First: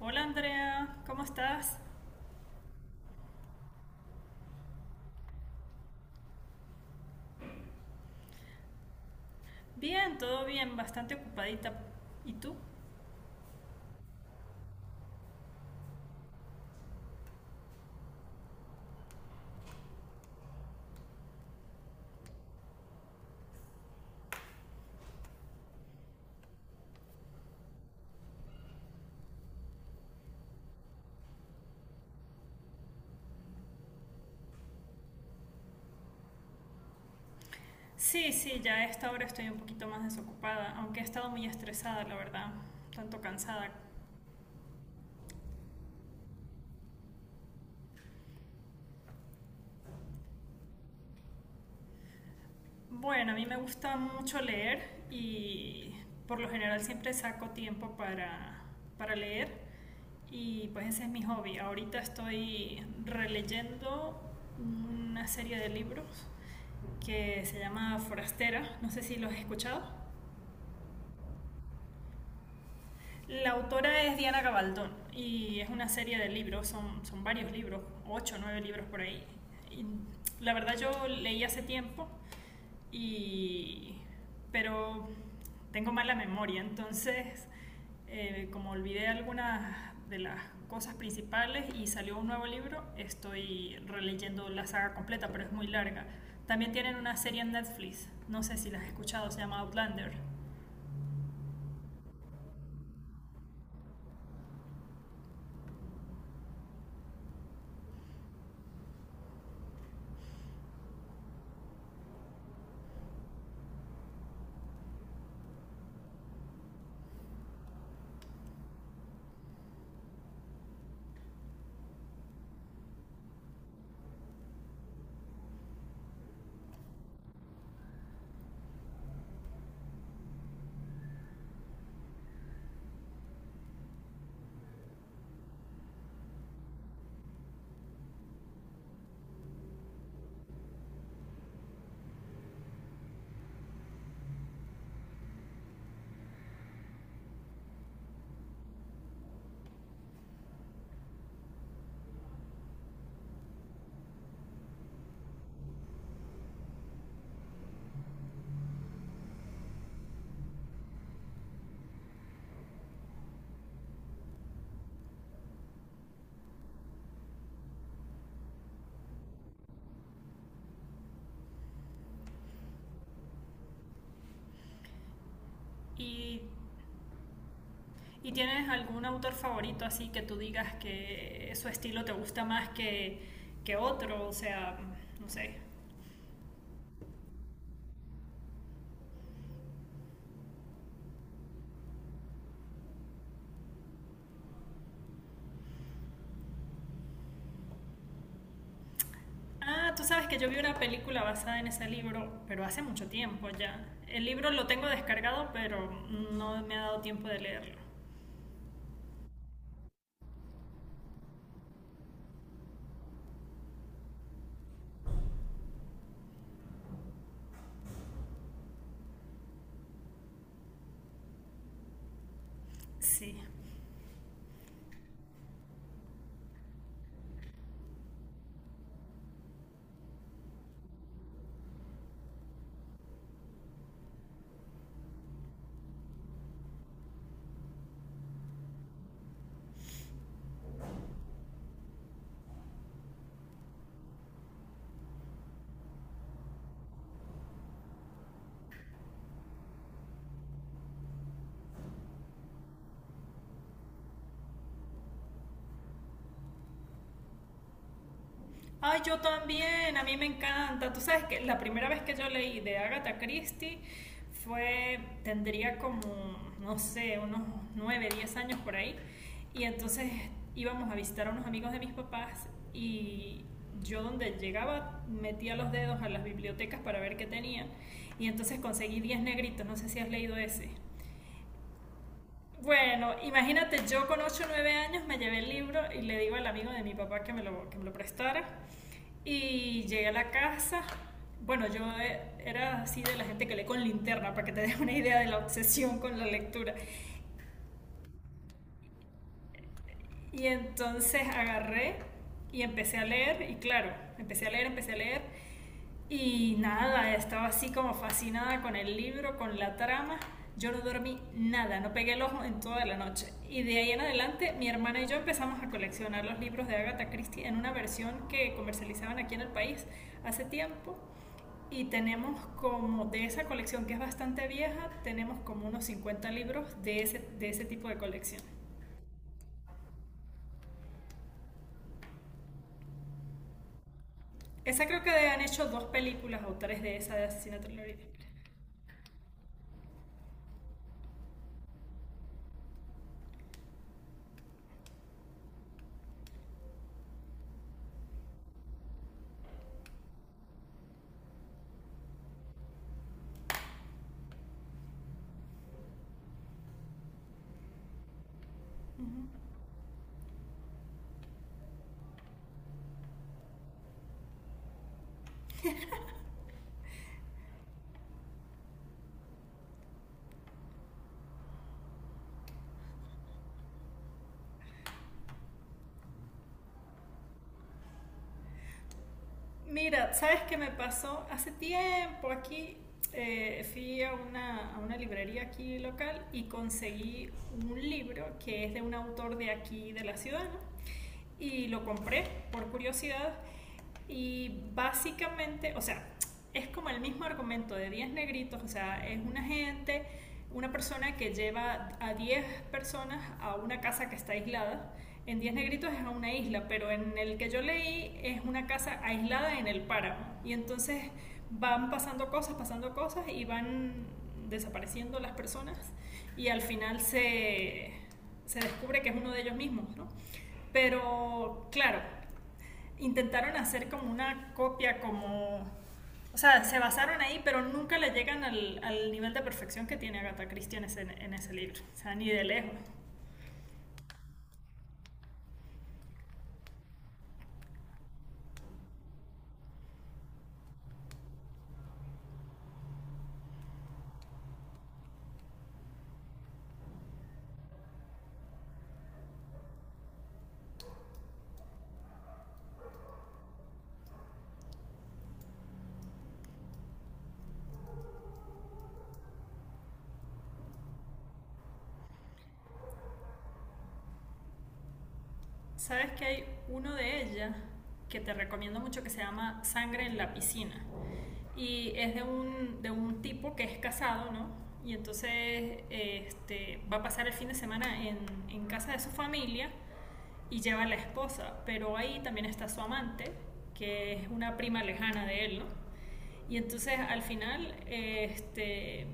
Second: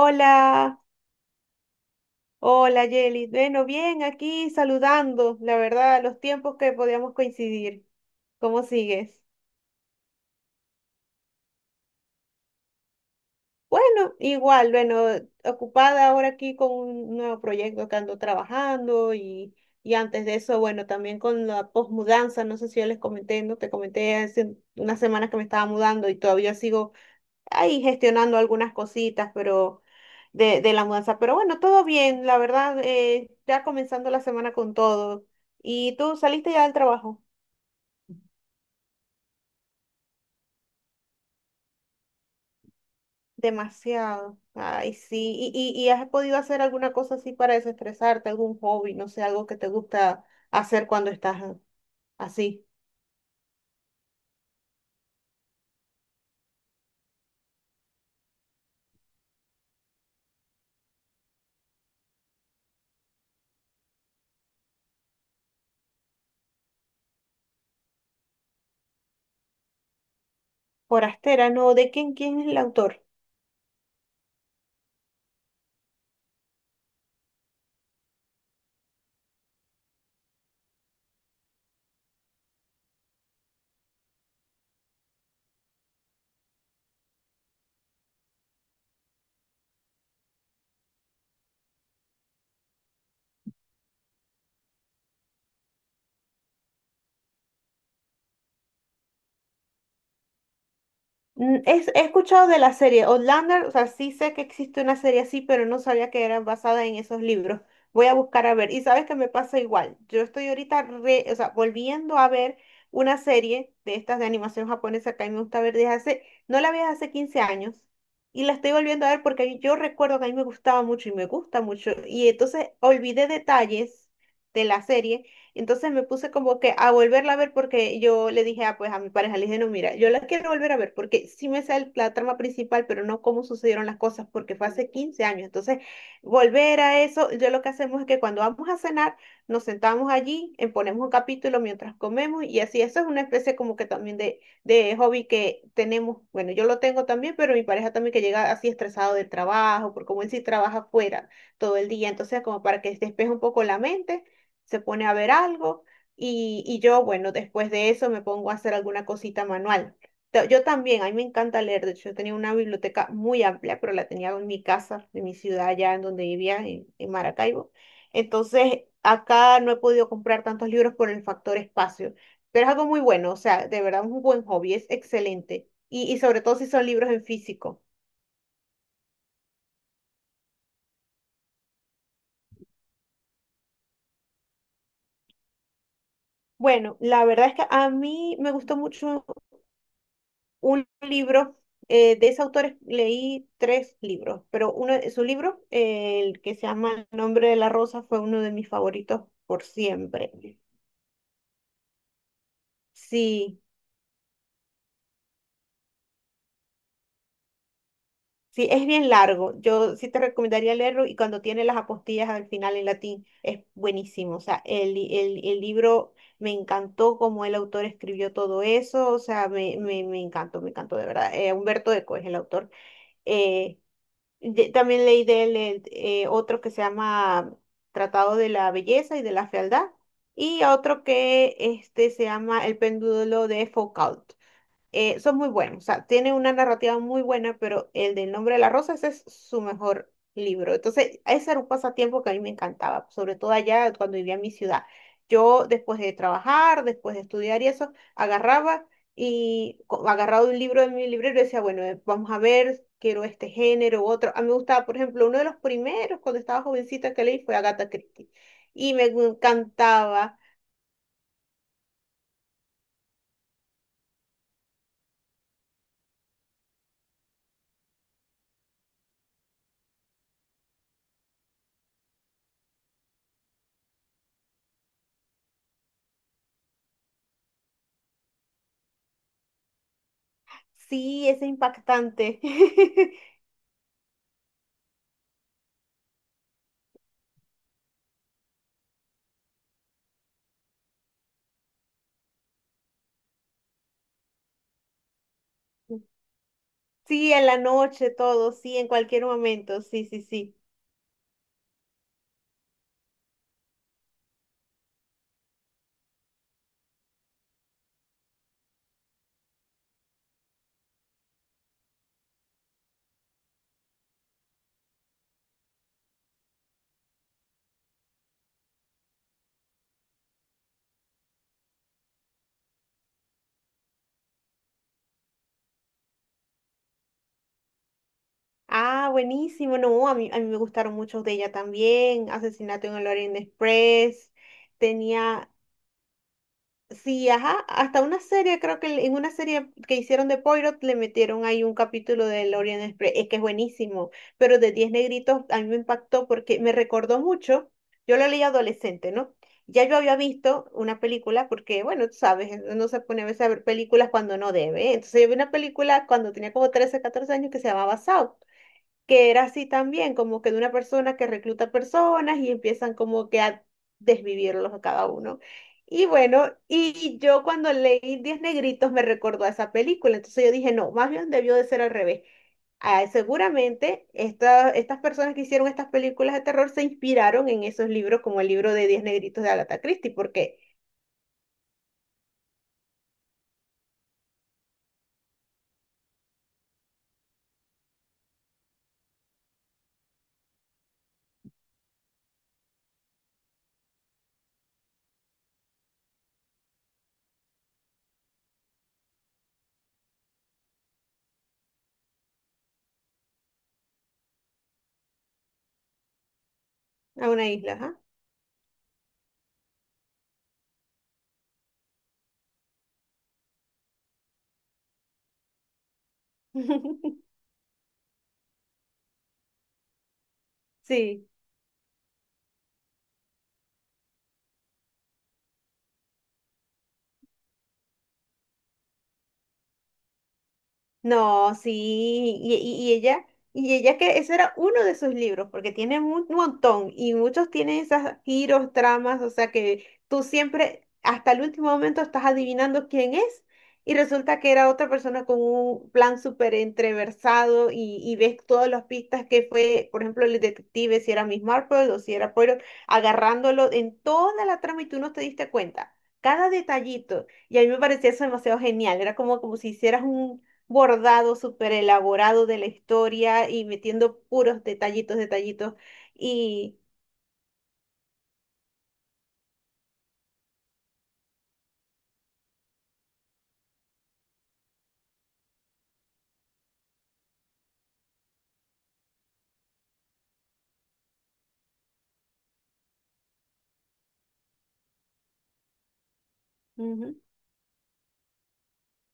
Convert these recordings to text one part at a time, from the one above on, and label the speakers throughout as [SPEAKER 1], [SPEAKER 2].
[SPEAKER 1] Hola Andrea, ¿cómo estás?
[SPEAKER 2] hola Yelis. Bueno, bien, aquí saludando, la verdad, los tiempos que podíamos coincidir. ¿Cómo sigues?
[SPEAKER 1] Bien, todo bien, bastante ocupadita. ¿Y tú?
[SPEAKER 2] Bueno, igual, bueno, ocupada ahora aquí con un nuevo proyecto que ando trabajando y antes de eso, bueno, también con la posmudanza, no sé si yo les comenté, no te comenté hace unas semanas que me estaba mudando y todavía sigo ahí gestionando algunas cositas, pero de la mudanza. Pero bueno, todo bien, la verdad, ya comenzando la semana con todo. ¿Y tú saliste ya del trabajo?
[SPEAKER 1] Sí, sí, ya a esta hora estoy un poquito más desocupada, aunque he estado muy estresada, la verdad, tanto cansada.
[SPEAKER 2] Demasiado. Ay, sí. ¿Y has podido hacer alguna cosa así para desestresarte, algún hobby, no sé, algo que te gusta hacer cuando estás así?
[SPEAKER 1] Bueno, a mí me gusta mucho leer y por lo general siempre saco tiempo para leer y pues ese es mi hobby. Ahorita estoy releyendo una serie de libros que se llama Forastera, no sé si los has escuchado.
[SPEAKER 2] Forastera, no, ¿de quién es el autor?
[SPEAKER 1] La autora es Diana Gabaldón y es una serie de libros, son varios libros, ocho o nueve libros por ahí. Y la verdad yo leí hace tiempo, y, pero tengo mala memoria, entonces como olvidé algunas de las cosas principales y salió un nuevo libro, estoy releyendo la saga completa, pero es muy larga. También tienen una serie en Netflix, no sé si las has escuchado, se llama Outlander.
[SPEAKER 2] He escuchado de la serie Outlander, o sea, sí sé que existe una serie así, pero no sabía que era basada en esos libros. Voy a buscar a ver. Y sabes que me pasa igual. Yo estoy ahorita o sea, volviendo a ver una serie de estas de animación japonesa que a mí me gusta ver desde hace, no la veía hace 15 años. Y la estoy volviendo a ver porque yo recuerdo que a mí me gustaba mucho y me gusta mucho. Y entonces olvidé detalles de la serie. Entonces me puse como que a volverla a ver porque yo le dije, ah, pues a mi pareja, le dije, no, mira, yo la quiero volver a ver porque sí me sale la trama principal, pero no cómo sucedieron las cosas porque fue hace 15 años. Entonces, volver a eso, yo lo que hacemos es que cuando vamos a cenar, nos sentamos allí, ponemos un capítulo mientras comemos y así, eso es una especie como que también de hobby que tenemos. Bueno, yo lo tengo también, pero mi pareja también que llega así estresado del trabajo, porque como él sí trabaja afuera todo el día, entonces como para que despeje un poco la mente se pone a ver algo y yo, bueno, después de eso me pongo a hacer alguna cosita manual. Yo también, a mí me encanta leer, de hecho, yo tenía una biblioteca muy amplia, pero la tenía en mi casa, en mi ciudad, allá en donde vivía, en Maracaibo. Entonces, acá no he podido comprar tantos libros por el factor espacio, pero es algo muy bueno, o sea, de verdad es un buen hobby, es excelente. Y sobre
[SPEAKER 1] Y
[SPEAKER 2] todo si son libros en físico.
[SPEAKER 1] ¿Y tienes algún autor favorito así que tú digas que su estilo te gusta más que otro? O sea, no sé.
[SPEAKER 2] Bueno, la verdad es que a mí me gustó mucho un libro de ese autor, leí tres libros, pero uno de sus libros, el que se llama El nombre de la rosa, fue uno de mis favoritos por
[SPEAKER 1] Ah, tú sabes
[SPEAKER 2] siempre.
[SPEAKER 1] que yo vi una película basada en ese libro, pero hace mucho tiempo
[SPEAKER 2] Sí,
[SPEAKER 1] ya. El libro lo tengo descargado, pero no me ha dado tiempo de leerlo.
[SPEAKER 2] sí, es bien largo. Yo sí te recomendaría leerlo y cuando tiene las apostillas al final en latín, es buenísimo. O sea, el libro me encantó cómo el autor escribió todo eso. O sea, me encantó, me encantó de verdad. Humberto Eco es el autor.
[SPEAKER 1] Sí.
[SPEAKER 2] Eh, También leí de él otro que se llama Tratado de la Belleza y de la Fealdad y otro que este, se llama El Péndulo de Foucault, son muy buenos, o sea, tiene una narrativa muy buena, pero el del nombre de la rosa, ese es su mejor libro. Entonces, ese era un pasatiempo que a mí me encantaba, sobre todo allá cuando vivía en mi ciudad. Yo, después de trabajar, después de estudiar y eso, agarraba y agarraba un libro de mi librero y decía, bueno, vamos a ver, quiero este género u otro. A mí me gustaba, por ejemplo, uno de los primeros cuando estaba jovencita que leí fue Agatha Christie y
[SPEAKER 1] Ay,
[SPEAKER 2] me
[SPEAKER 1] yo también, a mí me
[SPEAKER 2] encantaba.
[SPEAKER 1] encanta. Tú sabes que la primera vez que yo leí de Agatha Christie fue, tendría como, no sé, unos 9, 10 años por ahí. Y entonces íbamos a visitar a unos amigos de mis papás y yo donde llegaba metía los dedos a las bibliotecas para ver qué tenían. Y entonces conseguí Diez Negritos, no sé si has leído ese.
[SPEAKER 2] Sí, es impactante.
[SPEAKER 1] Bueno, imagínate, yo con ocho o 9 años me llevé el libro y le digo al amigo de mi papá que me lo prestara. Y llegué a la casa. Bueno, yo era así de la gente que lee con linterna, para que te des una idea de la obsesión con la lectura.
[SPEAKER 2] Sí, en la noche, todo, sí, en cualquier momento, sí, sí,
[SPEAKER 1] Y
[SPEAKER 2] sí.
[SPEAKER 1] entonces agarré y empecé a leer, y claro, empecé a leer, y nada, estaba así como fascinada con el libro, con la trama. Yo no dormí nada, no pegué el ojo en toda la noche. Y de ahí en adelante, mi hermana y yo empezamos a coleccionar los libros de Agatha Christie en una versión que comercializaban aquí en el país hace tiempo. Y tenemos como de esa colección que es bastante vieja, tenemos como unos 50 libros de ese tipo de colección.
[SPEAKER 2] Ah, buenísimo, no, a mí me gustaron muchos de ella también, Asesinato en el Orient Express,
[SPEAKER 1] Esa creo que han
[SPEAKER 2] tenía.
[SPEAKER 1] hecho dos películas o tres de esa de
[SPEAKER 2] Sí, ajá,
[SPEAKER 1] Asesinato en la
[SPEAKER 2] hasta
[SPEAKER 1] Orilla.
[SPEAKER 2] una serie, creo que en una serie que hicieron de Poirot le metieron ahí un capítulo del Orient Express, es que es buenísimo, pero de Diez Negritos a mí me impactó porque me recordó mucho, yo lo leí adolescente, ¿no? Ya yo había visto una película porque, bueno, tú sabes, no se pone a veces a ver películas cuando no debe, ¿eh? Entonces yo vi una película cuando tenía como 13, 14 años que se llamaba Saw, que era así también, como que de una persona que recluta personas y empiezan como que a desvivirlos a cada uno. Y bueno, y yo cuando leí Diez Negritos me recordó a esa película, entonces yo dije, no, más bien debió de ser al revés. Ah, seguramente estas personas que hicieron estas películas de terror se inspiraron en esos libros como el libro de Diez Negritos de Agatha Christie,
[SPEAKER 1] Mira, ¿sabes qué
[SPEAKER 2] porque
[SPEAKER 1] me pasó? Hace tiempo aquí fui a una librería aquí local y conseguí un libro que es de un autor de aquí, de la ciudad, ¿no? Y lo compré por curiosidad y básicamente, o sea, es como el mismo argumento de Diez Negritos, o sea, es una gente, una persona que lleva a 10 personas a una casa que está aislada. En Diez Negritos es a una isla, pero en
[SPEAKER 2] a
[SPEAKER 1] el
[SPEAKER 2] una
[SPEAKER 1] que yo
[SPEAKER 2] isla, ajá.
[SPEAKER 1] leí es una casa aislada en el páramo. Y entonces van pasando cosas y van desapareciendo las personas y al final se descubre que es uno de ellos mismos, ¿no?
[SPEAKER 2] Sí.
[SPEAKER 1] Pero claro, intentaron hacer como una copia, como. O sea, se basaron ahí, pero nunca le llegan al nivel de perfección que tiene Agatha Christie en ese
[SPEAKER 2] No, sí,
[SPEAKER 1] libro. O sea, ni de
[SPEAKER 2] y,
[SPEAKER 1] lejos.
[SPEAKER 2] y- y ella, y ella que ese era uno de sus libros, porque tiene un montón, y muchos tienen esas giros, tramas, o sea que tú siempre, hasta el último momento, estás adivinando quién es, y resulta que era otra persona con un plan súper entreversado, y ves todas las pistas que fue, por ejemplo, el detective, si era Miss Marple o si era Poirot, agarrándolo en toda la trama y tú no te diste cuenta. Cada detallito, y a mí me parecía eso demasiado genial, era como si hicieras un bordado súper elaborado de la historia y metiendo puros detallitos, detallitos.
[SPEAKER 1] ¿Sabes que hay
[SPEAKER 2] Y
[SPEAKER 1] uno de ella que te recomiendo mucho que se llama Sangre en la Piscina? Y es de un tipo que es casado, ¿no? Y entonces este, va a pasar el fin de semana en casa de su familia y lleva a la esposa, pero ahí también está su amante, que es una prima lejana de él, ¿no? Y entonces
[SPEAKER 2] ujú.
[SPEAKER 1] al final este,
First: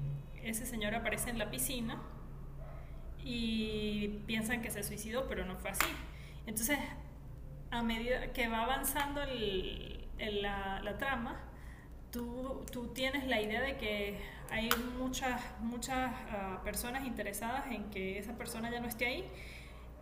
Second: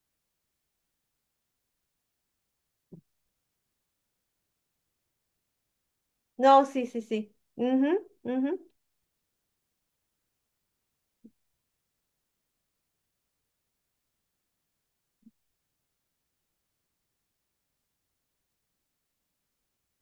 [SPEAKER 1] ese señor aparece en la piscina y piensan que se suicidó, pero no fue así.
[SPEAKER 2] No,
[SPEAKER 1] Entonces,
[SPEAKER 2] sí, sí, sí.
[SPEAKER 1] a
[SPEAKER 2] Ujú,
[SPEAKER 1] medida que va
[SPEAKER 2] ujú.
[SPEAKER 1] avanzando la trama, tú tienes la idea de que hay muchas personas interesadas en que esa persona ya no esté ahí.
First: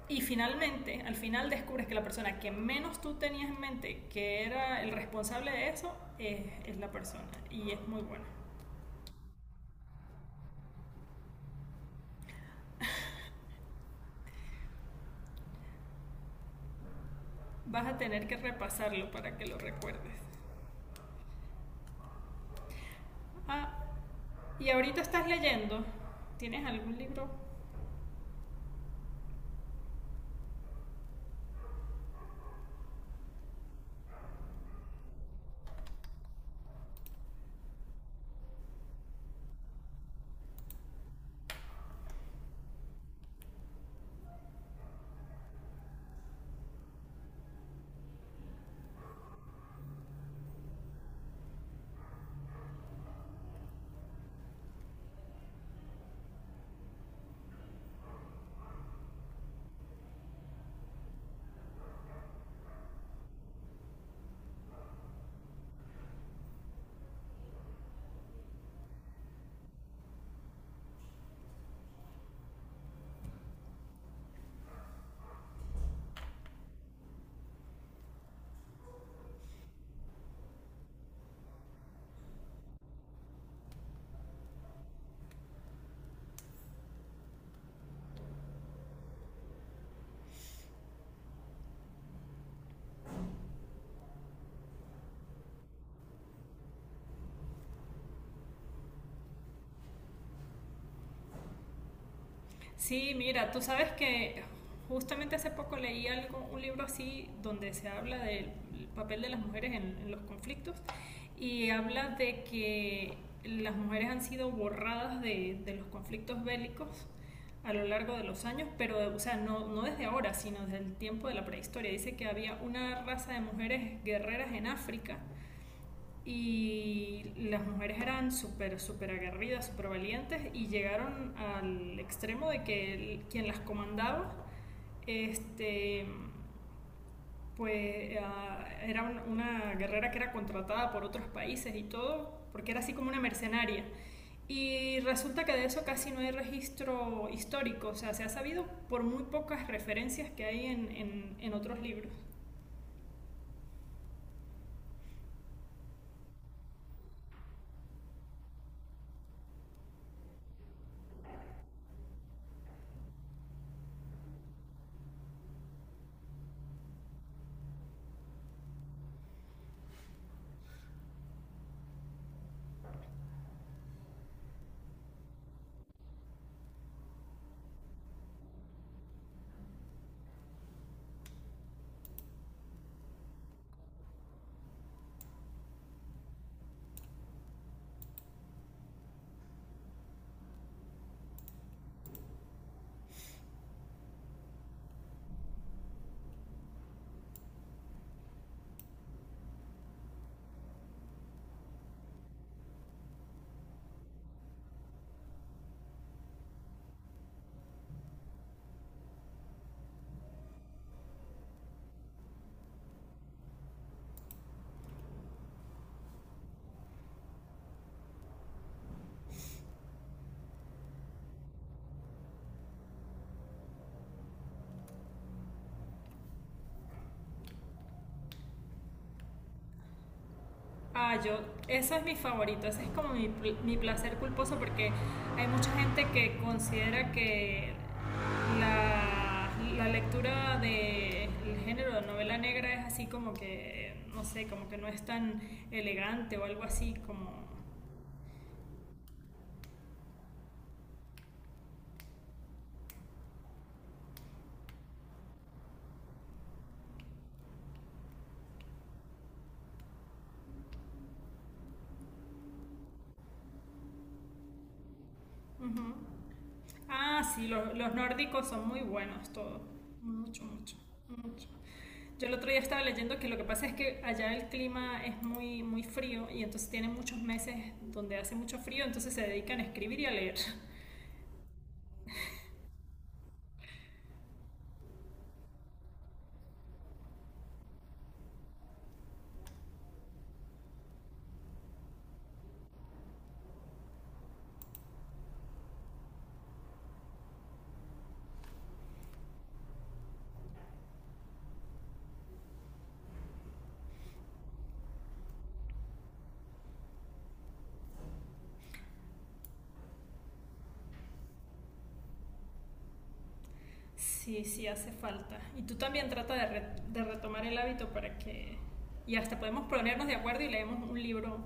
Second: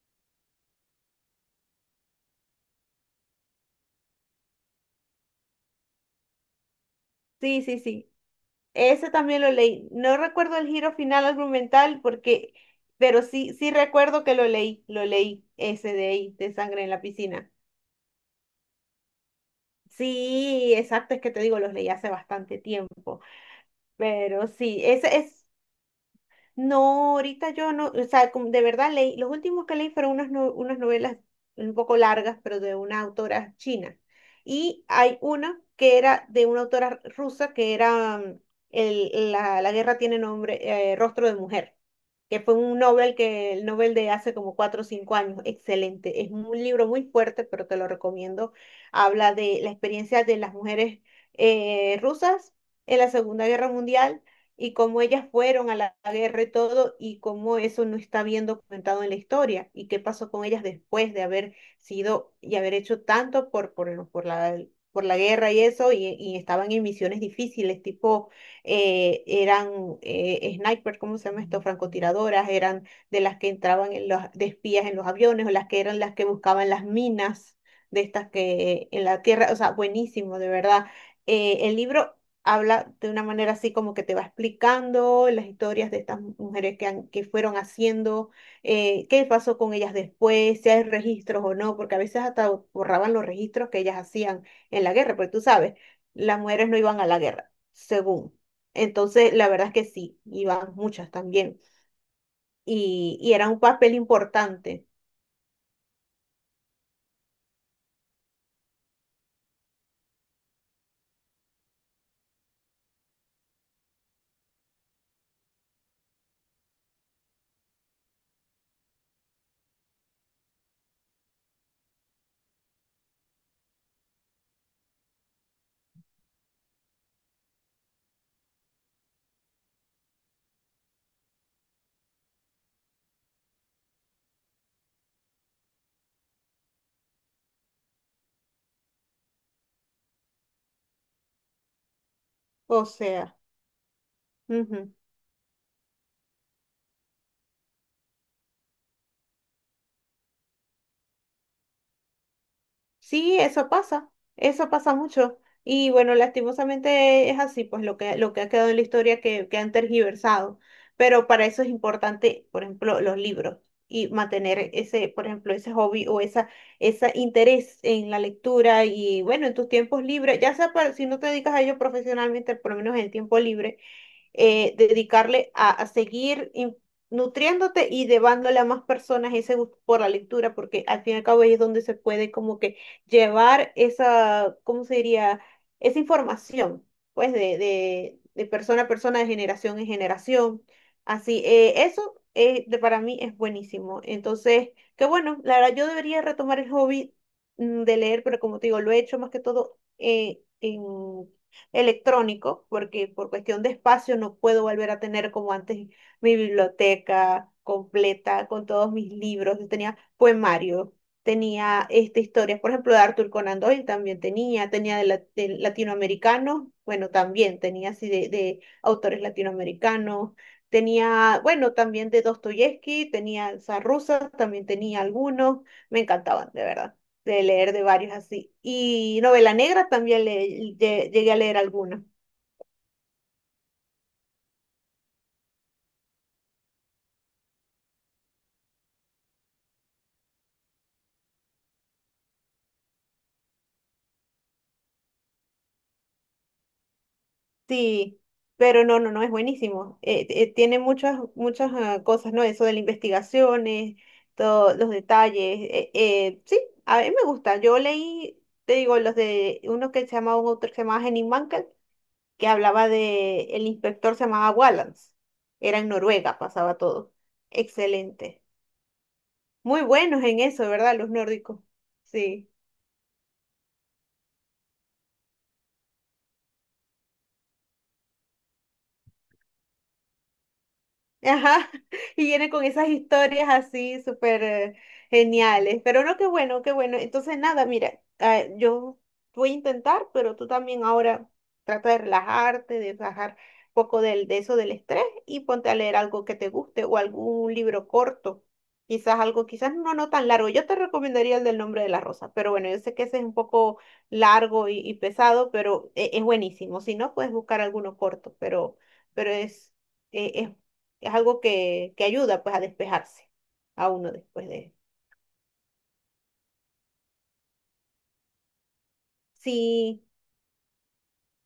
[SPEAKER 1] Y finalmente, al final descubres que la persona que menos tú tenías en mente que era el responsable de eso, es la persona.
[SPEAKER 2] Sí,
[SPEAKER 1] Y
[SPEAKER 2] sí,
[SPEAKER 1] es muy
[SPEAKER 2] sí.
[SPEAKER 1] buena.
[SPEAKER 2] Ese también lo leí. No recuerdo el giro final argumental porque, pero sí, sí recuerdo que lo leí, ese de ahí, de sangre en la piscina.
[SPEAKER 1] Vas a tener que repasarlo para que lo recuerdes.
[SPEAKER 2] Sí, exacto, es que te digo, los leí hace bastante tiempo.
[SPEAKER 1] Ah,
[SPEAKER 2] Pero
[SPEAKER 1] y
[SPEAKER 2] sí,
[SPEAKER 1] ahorita
[SPEAKER 2] ese
[SPEAKER 1] estás
[SPEAKER 2] es.
[SPEAKER 1] leyendo. ¿Tienes algún
[SPEAKER 2] No,
[SPEAKER 1] libro?
[SPEAKER 2] ahorita yo no, o sea, como de verdad leí, los últimos que leí fueron unas, no- unas novelas un poco largas, pero de una autora china. Y hay una que era de una autora rusa, que era la guerra tiene nombre, Rostro de Mujer, que fue un Nobel que, el Nobel de hace como 4 o 5 años, excelente. Es un libro muy fuerte, pero te lo recomiendo. Habla de la experiencia de las mujeres rusas en la Segunda Guerra Mundial y cómo ellas fueron a la guerra y todo, y cómo eso no está bien documentado en la historia, y qué pasó con ellas después de haber sido y haber hecho tanto por la guerra y eso, y estaban en misiones difíciles, tipo, eran sniper, ¿cómo se llama esto? Francotiradoras, eran de las que entraban en los, de espías en los aviones, o las que eran las que buscaban las minas de estas que en la tierra, o sea, buenísimo, de verdad. El libro habla de una manera así como que te va explicando las historias de estas mujeres que fueron haciendo, qué pasó con ellas después, si hay registros o no, porque a veces hasta borraban los registros que ellas hacían en la guerra, porque tú sabes, las mujeres no iban a la guerra, según. Entonces, la verdad es que sí, iban muchas también,
[SPEAKER 1] Sí,
[SPEAKER 2] y era
[SPEAKER 1] mira,
[SPEAKER 2] un
[SPEAKER 1] tú sabes
[SPEAKER 2] papel
[SPEAKER 1] que
[SPEAKER 2] importante,
[SPEAKER 1] justamente hace poco leí algo, un libro así donde se habla del papel de las mujeres en los conflictos y habla de que las mujeres han sido borradas de los conflictos bélicos a lo largo de los años, pero o sea, no, no desde ahora, sino desde el tiempo de la prehistoria. Dice que había una raza de mujeres guerreras en África y las mujeres eran súper, súper aguerridas, súper valientes y llegaron al extremo de que quien las comandaba, este, pues era una guerrera que era contratada por otros países y todo, porque era
[SPEAKER 2] o
[SPEAKER 1] así como una
[SPEAKER 2] sea,
[SPEAKER 1] mercenaria.
[SPEAKER 2] ujú.
[SPEAKER 1] Y resulta que de eso casi no hay registro histórico, o sea, se ha sabido por muy pocas referencias que hay en otros libros.
[SPEAKER 2] Sí, eso pasa mucho. Y bueno, lastimosamente es así, pues lo que, ha quedado en la historia que han tergiversado. Pero para eso es importante, por ejemplo, los libros y mantener ese, por ejemplo, ese hobby o esa, ese interés en la lectura y bueno, en tus tiempos libres, ya sea si no te dedicas a ello profesionalmente, por lo menos en el tiempo libre dedicarle a seguir nutriéndote y llevándole a más personas ese gusto por la lectura, porque al fin y al cabo ahí es donde se puede como que llevar esa, ¿cómo se diría? Esa información, pues, de persona a persona, de generación en generación. Así, para mí es buenísimo. Entonces, que bueno, la verdad yo debería retomar el hobby de leer, pero como te digo, lo he hecho más que todo en electrónico, porque por cuestión de espacio no puedo volver a tener como antes mi biblioteca completa con todos mis libros. Yo tenía poemarios, tenía este, historias, por ejemplo, de Arthur Conan Doyle también tenía de latinoamericanos, bueno, también tenía así de autores latinoamericanos. Tenía, bueno, también de Dostoyevsky, tenía rusa, también tenía algunos, me encantaban, de verdad de leer de varios así. Y novela negra también
[SPEAKER 1] Ah,
[SPEAKER 2] llegué a leer
[SPEAKER 1] eso
[SPEAKER 2] alguna.
[SPEAKER 1] es mi favorito, ese es como mi placer culposo porque hay mucha gente que considera que la, la lectura del género de novela negra es así como que, no sé, como que no es tan elegante o algo así como.
[SPEAKER 2] Sí, pero no, no, no, es buenísimo. Tiene muchas, muchas cosas, ¿no? Eso de las investigaciones, todos los detalles. Sí, a mí me gusta. Yo leí, te digo, los de uno que se llamaba, un autor que se llamaba Henning Mankell, que hablaba de, el inspector se llamaba Wallace. Era en
[SPEAKER 1] Ujú.
[SPEAKER 2] Noruega, pasaba todo.
[SPEAKER 1] Ah, sí, los
[SPEAKER 2] Excelente.
[SPEAKER 1] nórdicos son muy buenos todos.
[SPEAKER 2] Muy buenos en
[SPEAKER 1] Mucho,
[SPEAKER 2] eso,
[SPEAKER 1] mucho,
[SPEAKER 2] ¿verdad? Los
[SPEAKER 1] mucho.
[SPEAKER 2] nórdicos.
[SPEAKER 1] Yo el otro
[SPEAKER 2] Sí.
[SPEAKER 1] día estaba leyendo que lo que pasa es que allá el clima es muy, muy frío y entonces tienen muchos meses donde hace mucho frío, entonces se dedican a escribir y a leer.
[SPEAKER 2] Ajá, y viene con esas historias así súper geniales. Pero no, qué bueno, qué bueno. Entonces, nada, mira, ah, yo voy a intentar, pero tú también ahora trata de relajarte, de bajar un poco de eso del estrés y ponte a leer algo que te guste o algún libro corto. Quizás algo, quizás no, no tan largo. Yo te recomendaría el del nombre de la rosa, pero bueno, yo sé que ese es un poco largo y pesado, pero es buenísimo. Si no, puedes buscar alguno corto, pero es, e- es es algo que ayuda pues a despejarse a uno
[SPEAKER 1] Sí,
[SPEAKER 2] después
[SPEAKER 1] sí
[SPEAKER 2] de...
[SPEAKER 1] hace falta. Y tú también trata de retomar el hábito para que. Y hasta podemos
[SPEAKER 2] Sí,
[SPEAKER 1] ponernos de acuerdo y leemos un libro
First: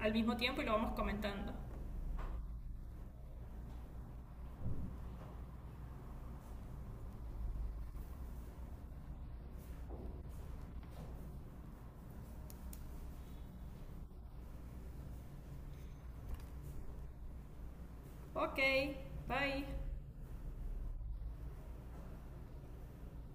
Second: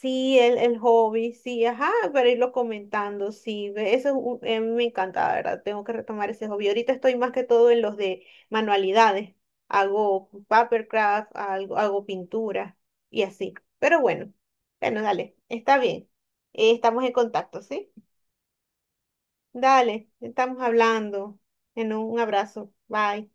[SPEAKER 1] al mismo
[SPEAKER 2] el,
[SPEAKER 1] tiempo y lo
[SPEAKER 2] el
[SPEAKER 1] vamos
[SPEAKER 2] hobby,
[SPEAKER 1] comentando.
[SPEAKER 2] sí, ajá, para irlo comentando, sí, ve, eso es un- me encanta, la ¿verdad? Tengo que retomar ese hobby. Ahorita estoy más que todo en los de manualidades, hago papercraft, algo, hago pintura y así. Pero bueno, bueno, dale, está bien. Estamos en contacto, ¿sí?
[SPEAKER 1] Ok, bye.
[SPEAKER 2] Dale, estamos hablando. En un abrazo. Bye.